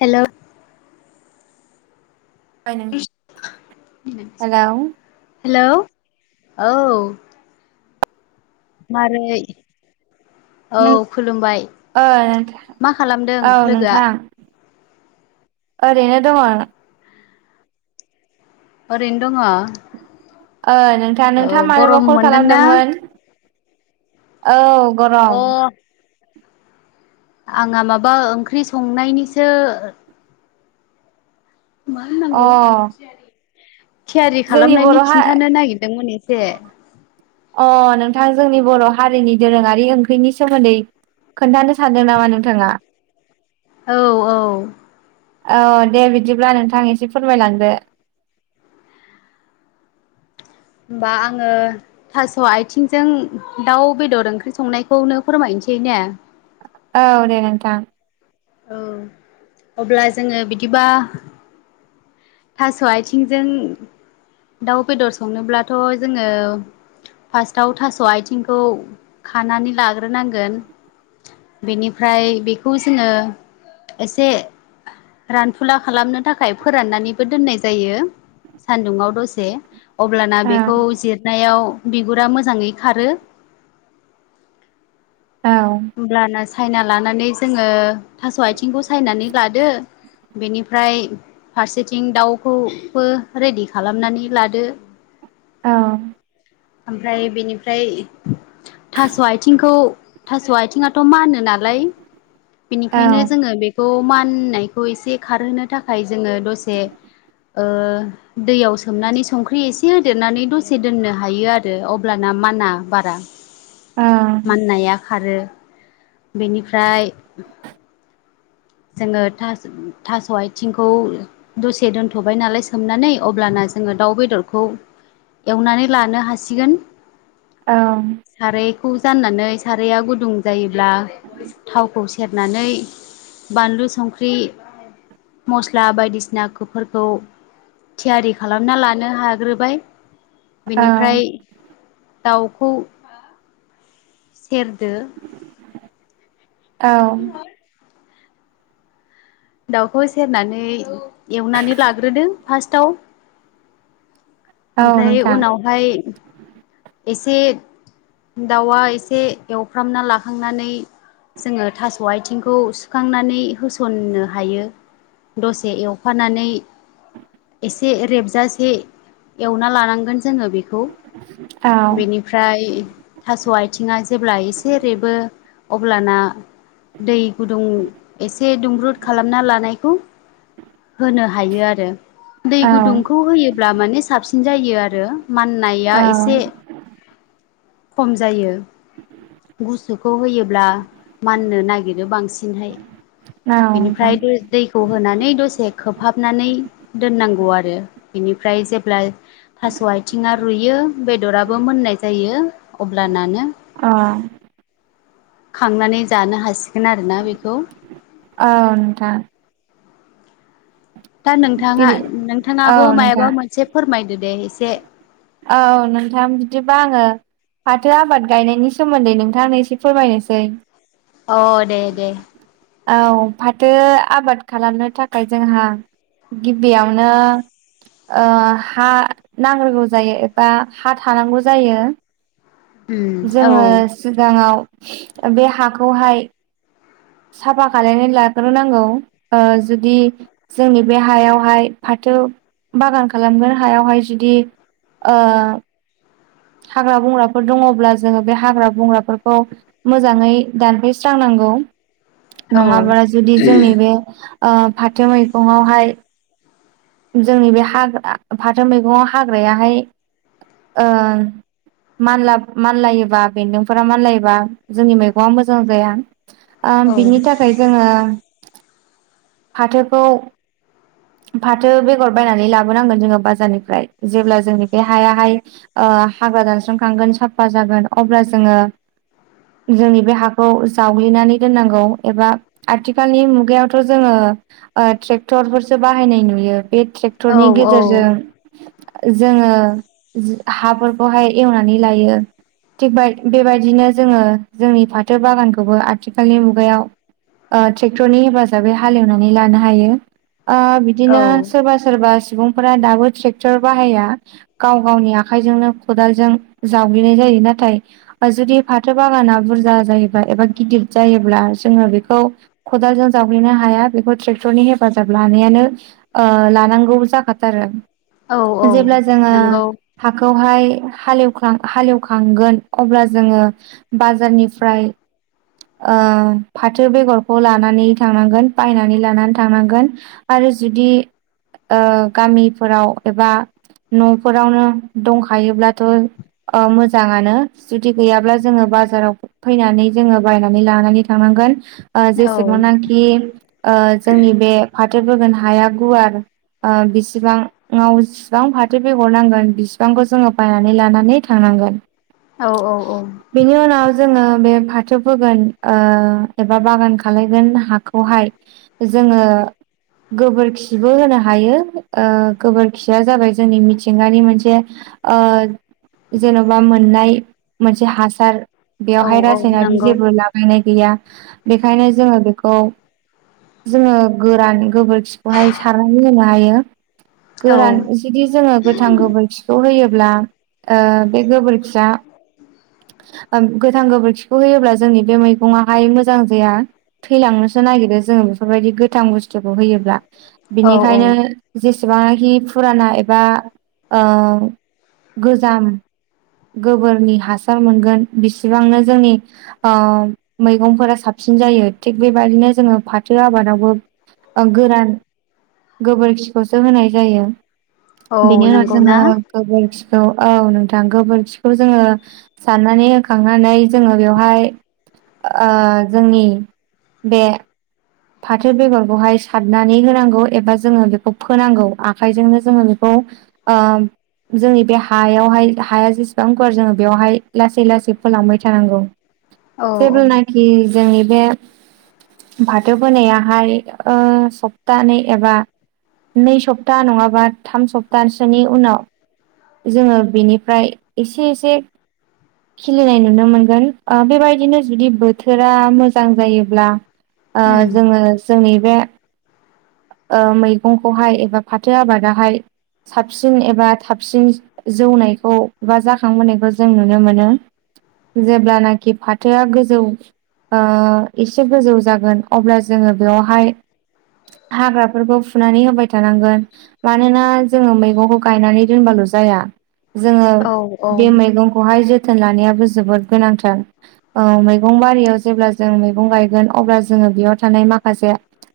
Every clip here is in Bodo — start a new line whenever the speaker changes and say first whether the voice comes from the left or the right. left: हेलौ।
right: [unintelligible] हेलौ।
left: हेलौ औ। मारै। औ
right: नों
left: खुलुमबाय
right: ओ नोंथां
left: मा खालामदों
right: औ
left: लोगोआ?
right: नोंथां ओरैनो दंङ।
left: ओरैनो दङ।
right: ओ नोंथां नोंथाङा मानोबा
left: गरम
right: कल
left: मोनदोंना
right: खालामदोंमोन औ।
left: अ
right: गरम।
left: आंहा माबा ओंख्रि संनायनिसो मा
right: अ
left: होननांगौ। थियारि
right: जोंनि
left: खालामनायनि
right: बर' हा
left: खिन्थानो नागिरदोंमोन एसे।
right: अ नोंथां जोंनि बर हारिनि दोरोङारि ओंख्रिनि सोमोन्दै। खोन्थानो सानदों नामा नोंथाङा?
left: औ औ।
right: औ दे बिदिब्ला नोंथां एसे फोरमायलांदो।
left: [inaudible] होमबा आंङो थास' आथिंजों दाउ बेदर ओंख्रि संनायखौनो फोरमायनोसै। सैनोय ने।
right: औ दे नोंथां।
left: औ अब्ला जोंङो बिदिबा थास' आथिंजों दाउ बेदर संनोब्लाथ जोंङो फार्स्टाव थास आथिंखौ खानानै लाग्रोनांगोन। बेनिफ्राय बेखौ जोंङो एसे रानफुला खालामनो थाखाय फोराननानैबो दोननाय जायो। सान्दुंङाव दसे अब्लाना
right: औ
left: बेखौ जिरनायाव बिगुरा मोजांङै खारो।
right: औ
left: होमब्लाना सायना लानानै जोंङो थास आथिंखौ सायनानै लादो। बेनिफ्राय फारसेथिं दाउखौबो रेडि खालामनानै लादो।
right: औ।
left: ओमफ्राय बेनिफ्राय थास' आथिंखौ थास' आथिङाथ' मानो नालाय बेनिखायनो जोङो बेखौ माननायखौ एसे खारहोनो थाखाय जोङो दसे दैयाव सोमनानै संख्रि एसे होदेरनानै दसे दोननो हायो आरो अब्लाना माना बारा
right: ओ।
left: माननाया खारो बेनिफ्राय जोङो थास' आथिंखौ दसे दोनथ'बाय नालाय सोमनानै अब्लाना जोङो दाउ बेदरखौ एवनानै लानो हासिगोन
right: औ।
left: खौ जाननानै साराया गुदुं जायोब्ला थावखौ सेरनानै बानलु संख्रि मस्ला बायदिसिना ख फोरखौ थियारि खालामना लानो हाग्रोबाय
right: औ
left: बेनिफ्राय दाउखौ सेरदो
right: औ।
left: दाउखौ सेरनानै एवनानै लाग्रोदों फार्स्टाव
right: औ
left: ओमफ्राय
right: नोंथां
left: उनावहाय एसे दाउआ एसे एवफ्रामना लाखांनानै जोङो थास' आथिंखौ सुखांनानै होसनो हायो दसे एवफानानै से रेबजासे एवना लानांगोन जोङो बेखौ
right: औ
left: बेनिफ्राय थास' आथिङा जेब्ला एसे रेबो अब्लाना दै गुदुं एसे दुंब्रुद खालामना लानायखौ होनो हायो आरो। दै
right: औ
left: गुदुंखौ होयोब्ला माने साबसिन जायो आरो। माननाया
right: औ
left: एसे खम जायो‌। गुसुखौ होयोब्ला माननो नागिरो बांसिनहाय।
right: औ नोंथां
left: बेनिफ्राय दैखौ होनानै दसे खोबहाबनानै दोननांगौ आरो। बेनिफ्राय जेब्ला थास' आथिङा रुइयो बेदराबो मोननाय जायो अब्लानानो
right: अ
left: खांनानै जानो हासिगोन आरोना बेखौ
right: औ नोंथां।
left: दा नोंथाङा
right: बिदि औ
left: नोंथाङाबो
right: नोंथां
left: मायाबा मोनसे फोरमायदो दे एसे।
right: औ नोंथां बिदिबा आङो। फाथो आबाद गायनायनि सोमोन्दै नोंथांनो एसे फोरमायनोसै।
left: अ दे दे।
right: औ फाथो आबाद खालामनो थाखाय जोंहा गिबियावनो ओ हा नांग्रोगौ जायो एबा हा थानांगौ जायो।
left: उम औ
right: जोङो सिगाङाव बे हाखौहाय साफा खालायनानै लाग्रो नांगौ ओ जुदि जोंनि बे हायावहाय फा थो बागान खालामगोन हायावहाय जुदि ओ हाग्रा बंग्राफोर दङब्ला जोङो बे हाग्रा बंग्राफोरखौ मोजाङै दानफैस्रांनां गौ
left: औ
right: नङाब्ला जुदि जोंनि बे ओ फाथो मैगङावहाय जोंनि बे हाग्रा फाथो मैगंङाव हाग्रायाहाय ओ मानला मानलायोबा बेन्दोंफोरा मानलायोबा जोंनि मैगङा मोजां जाया। ओ
left: औ
right: बिनि थाखाय जोङो फाथोखौ फाथो बेगर बायनानै लाबोनांगोन जोङो बाजारनिफ्राय जेब्ला जोंनि बे हायाहाय ओ। बा हाग्रा दानसांखोन साफा जागोन अब्ला जोङो। जोंनि बे हाखौ जावग्लिनानै दोननांगौ एबा आथिखालनि मुगायावथ' जोङो। ओ ट्रेक्टरफोरसो बाहायनाय नुयो बे
left: औ
right: ट्रेक्टरनि गेजेरजों जोङो हाफोरखौहाय एवनानै लायो। थिग बाय बेबायदिनो जोङो जोंनि फाथो बागानखौबो आथिखालनि मुगायाव ओ ट्रेक्टरनि हेफाजाबै हालेवनानै लानो हायो। ओ
left: औ
right: बिदिनो सोरबा सोरबा सु बुंफोरा दाबो ट्रेक्टर बाहाया गाव गावनि आखाइजोंनो खदालजों जावगलिनाय जायो। बे नाथाय जुदि फाथो बागाना बुरजा जायोब्ला एबा गिदिर जायोब्ला जोङो बेखौ खदालजों जावग्लिनो हाया बेखौ ट्रेक्ट'रनि हेफाजाब लानायानो ओ लानांगौ जाखाथारो
left: औ औ
right: जेब्ला जोङो
left: नंगौ
right: हाखौहाय हालेवां हालेवखांगोन अब्ला जोङो बाजारनिफ्राय ओ फाथो बेगरखौ लानानै थांनांगोन बायनानै लानानै थांनांगोन आरो जुदि ओ गामिफोराव एबा न'फोरावनो दंखायोब्लाथ' ओ मोजाङानो जुदि गैयाब्ला जोङो बाजाराव फैनानै जोङो बायनानै लानानै थांनांगोन ओ
left: औ
right: जेसेबांनाखि ओ जोंनि बे फाथो बोगोन हाया गुवार ओ बिसेबाङाव बिसिबां फाथो बेहरनांगोन बिसिबांखौ जोङो बायनानै लानानै थांनांगोन।
left: औ औ औ
right: बेनि उनाव जोङो बे फाथो फोगोन ओ एबा बागान खालामलगोन हाखौहाय जोङो गोबोरखिबो होनो हायो ओ गोबोरखिया जाबाय जोंनि मिथिंगानि मोनसे ओ जेन'बा मोननाय मोनसे हासार
left: औ
right: बेवहाय
left: औ
right: रासायनाारि
left: नंगौ
right: जेबो लाबायनाय गैया। बेखायनो जोङो बेखौ जोङो‌ गोरान गोबोरखिखौहाय सारनानै होनो हायो।
left: औ
right: गोरान जुदि जोङो गोथां गोबोरखिखौ होयोब्ला ओ। बे गोबोरखिया ओ गोथां गोबोरखिखौ होयोब्ला जोंनि बे मैगङाहाय मोजां। मोजां जाया। थैलांनोसो नागिरो जोङो बेफोरबायदि गोथां बुस्थुखौ होयोब्ला
left: औ
right: बिनिखायनो जेसेबां। थि फुराना एबा ओ गोजाम। गोबोरनि हासार। मोनगोन बिसेबांनो जोंनि मैगंफोरा साबसिन जायो थिख बेबायदिनो। नो जोङो फाथो आबादावबो ओ गोरान। गोबोरखिखौसो होनाय जायो
left: औ
right: बेनि उनाव
left: नंगौ
right: जोङो
left: ना
right: गोबोरखि। औ औ नोंथां गोबोरखिखौ जोङो। साननानै होखांनानै जोङो बेवहाय। ओ जोंनि बे। फाथो बेगरखौहाय सारनानै होनांगौ एबा जोङो बेखौ फोनांगौ आखाइजोंनो जोङो बेखौ। खौ ओ जोंनि बे हायावहाय हाया जेसेबां गुवार जोङो बेयाव। लासै लासै फोलांबाय थानांगौ
left: औ
right: जेब्लानाखि जोंनि बे। बाथो बोनायाहाय ओ सप्तानै एबा। नै सप्ता नङाबा थाम सप्तासोनि उनाव। जोङो बेनिफ्राय एसे एसे। खिलिनाय नुनो मोनगोन ओ बेबायदिनो जुदि बोथोरा मोजां जायोब्ला ओ
left: उम
right: जोङो जोंनि बे। ओ मैगंखौहाय एबा फाथो आबादाहाय। साबसिन एबा थाबसिन जौनाय। खौ बा जाखांबोनायखौ जों नुनो मोनो जेब्लानाखि फाथ-। थोआ गोजौ ओ एसे गोजौ जागोन अब्ला जोङो बेयावहाय। हाग्राफोरखौ फुनानै होबाय थानांगोन मानोना जोङो मैगंखौ गायनानै दोनबाल' जा- -या जोङो
left: औ औ
right: बे मैगंखौहाय जोथोन लानायाबो जोबोद गोनांथार। ओ मैगं बारियाव जेब्ला जों मैगं गायगोन अब्ला जोङो बेयाव थानाय माखासे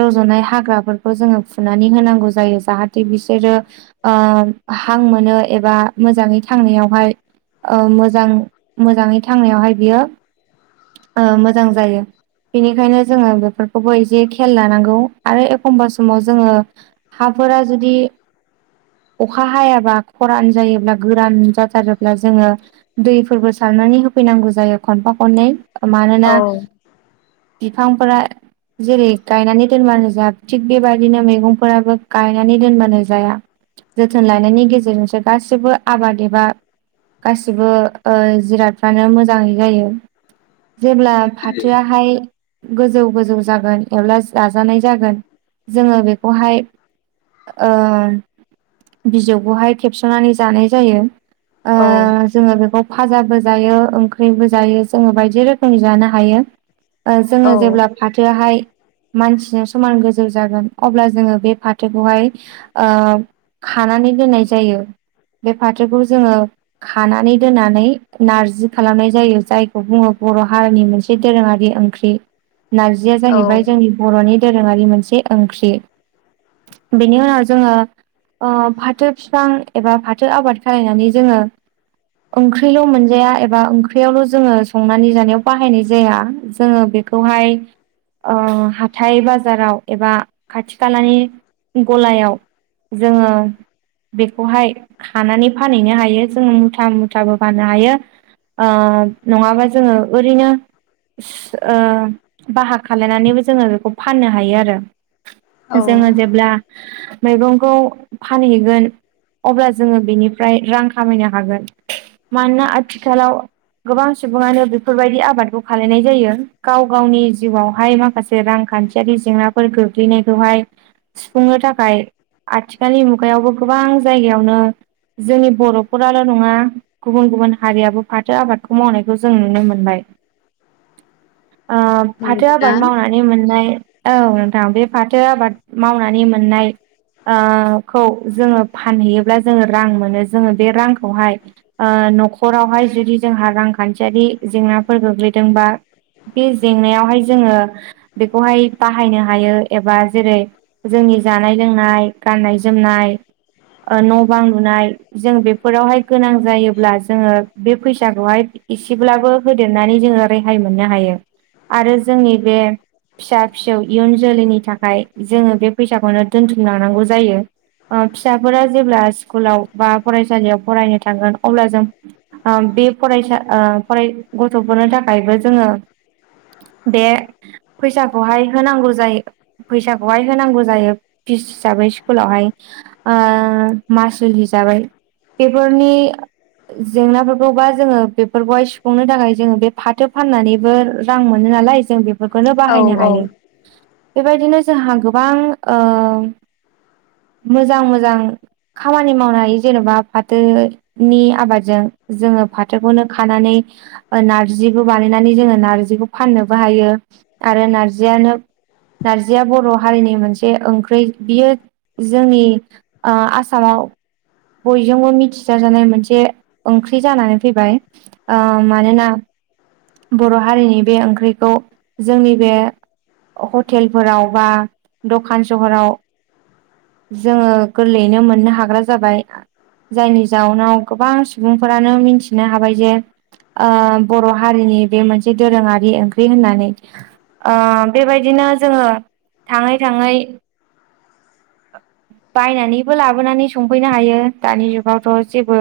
right: रज'नाय हाग्राफोरखौ जोङो फुनानै होनांगौ जायो जाहाथे बिसोरो ओ हां मोनो। एबा मोजाङै थांनायावहाय ओ मोजां मोजाङै थांनायावहाय बियो ओ मोजां जायो बेनिखायनो जोङो बेफोरखौबो एसे खेल लानांगौ। आरो एखमबा समाव जोङो हाफोरा जुदि अखा हायाबा खरान जायोब्ला गोरान जाथारोब्ला जोङो दैफोरबो सार- -नानै होफैनांगौ जायो खनफा खननै मानोना
left: औ
right: बिफांफोरा जेरै गायनानै दोनबानो जाया थिग बेबायदिनो मैगंफोराबो गायनानै दोनबानो जाया जोथोन लानायनायनि गेजेरजोंसो गासिबो आबाद एबा गासिबो ओ जिरादफ्रानो मोजाङै जायो। जेब्ला फाथोआहाय गोजौ गोजौ जागोन एब्ला जाजानाय जागोन जोङो बेखौहाय ओ बिजौखौहाय खेबस'नानै जानाय जायो
left: औ
right: ओ जोङो बेखौ फाजाबो जायो ओंख्रिबो जायो जोङो बायदि रोखोमनि जानो हायो। ओ जोङो
left: औ
right: जेब्ला फाथोआहाय मानसिनि समान गोजौ जागोन अब्ला जोङो बे फाथोखौहाय ओ खा- -नानै दोननाय जायो। बे फाथोखौ जोङो खानानै दोननानै नारजि खालामनाय जायो जायखौ बुङो बर' हारिनि मोनसे दोरोङारि ओंख्रि नारजिया
left: औ
right: जाहैबाय जोंनि बर'नि दोरोङारि मोनसे ओंख्रि बेनि उनाव जोङो ओ फाथो बिफां एबा फाथो आबाद खालायनानै जोङो ओंख्रिल' मोनजाया एबा ओंख्रियावल' जोङो संनानै जानायाव बाहायनाय जाया जोङो बे खौहाय ओ हाथा थाइ बाजाराव एबा खाथि खालानि गलायाव जोङो बेखौहाय हानानै फानैनो हायो जोङो मुथा मुथाबो फाननो हायो। ओ नङाबा जोङो ओरैनो सो ओ बाहाग खालायनानैबो जोङो बेखौ फाननो हायो आरो। जोङो जेब्ला मैगंखौ फानहैगोन अब्ला जोङो बेनिफ्राय रां खामायनो हागोन मानोना आथिखालाव गोबां सुबुङानो बेफोरबायदि आबादखौ खालामनाय जायो, गाव गावनि जिउआवहाय माखासे रांखान्थि यारि जेंनाफोर गोग्लैनायखौहाय सुफुंनो थाखाय आथिखालनि मुगायावबो गोबां जायगायावनो जोंनि बर' न'खराल' नङा गुबुन गुबुन हारियाबो फाथो आबादखौ मावनायखौ जों नुनो मोनबाय।
left: [unintelligible]
right: ओ फाथो
left: नंगौना
right: आबाद मावनानै मोननाय औ नोंथां बे फाथो आबाद मावनानै मोननाय ओ खौ जोङो फानहैयोब्ला जोङो रां मोनो जोङो बे रांखौहाय ओ न'खरावहाय जुदि जोंहा रांखान्थियारि जेंनाफोर गोग्लैदोंबा बे जेंनायावहाय जोङो बेखौहाय बाहायनो हायो एबा जेरै जोंनि जानाय लोंनाय गाननाय जोमनाय ओ न' बां लुनाय जों बेफोरावहाय गोनां जायोब्ला जोङो बे फैसाखौहाय एसेब्लाबो होदेरनानै जोङो रेहाय मोननो हायो। आरो जोंनि बे फिसा फिसौ इयुन जोलैनि थाखाय जोंङ बे फैसाखौनो दोनथुमलाना नांगौ जायो। ओ फिसाफोरा जेब्ला स्कुलाव बा फरायसालियाव फरायनो थांगोन अब्ला जों अम बे फरायसा ओ फराय गथ'फोरनो थाखायबो जोङो बे फैसा अहाय होनंगौ जायो फैसाखौहाय होनांगौ जायो फिस हिसाबै स्कुलावहाय ओ ओ मासल हिसाबै बेफोरनि जेंनाफोरखौबा जों बेफोरखौहाय सुफुंनो थाखाय जों बे फाथो फाननानैबो रां मोनो नालाय जों बेफोरखौनो
left: औ
right: बाहायनो हा
left: औ
right: बेबायदिनो जोंहा गोबां ओम मोजां मोजां खामानि मावनाय जेन'बा फाथोनि आबादजों जोङो फाथोखौनो खानानै नारजिखौ बानायनानै जों नार्जिखौ फाननोबो हायो। आरो नारजियानो नारजिया बर' हारिनि मोनसे ओंख्रि बियो जोंनि औ आसामाव औ बयजोंबो मिथिसाजानाय मोनसे ओंख्रि जानानै फैबाय। औ मानोना बर' हारिनि बे ओंख्रिखौ जोंनि बे हटेलफोराव बा दखान सहराव जों गोरलैयैनो मोननो हाग्रा जाबाय जायनि जाउनाव गोबां सुबुंफोरानो मिनथिनो हाबाय जे ओ बर' हारिनि बे मोनसे दोरोङारि ओंख्रि होननानै ओ बेबायदिनो जों थाङै थाङै बायनानैबो लाबोनानै संफैनो हायो दानि जुगावथ' जेबो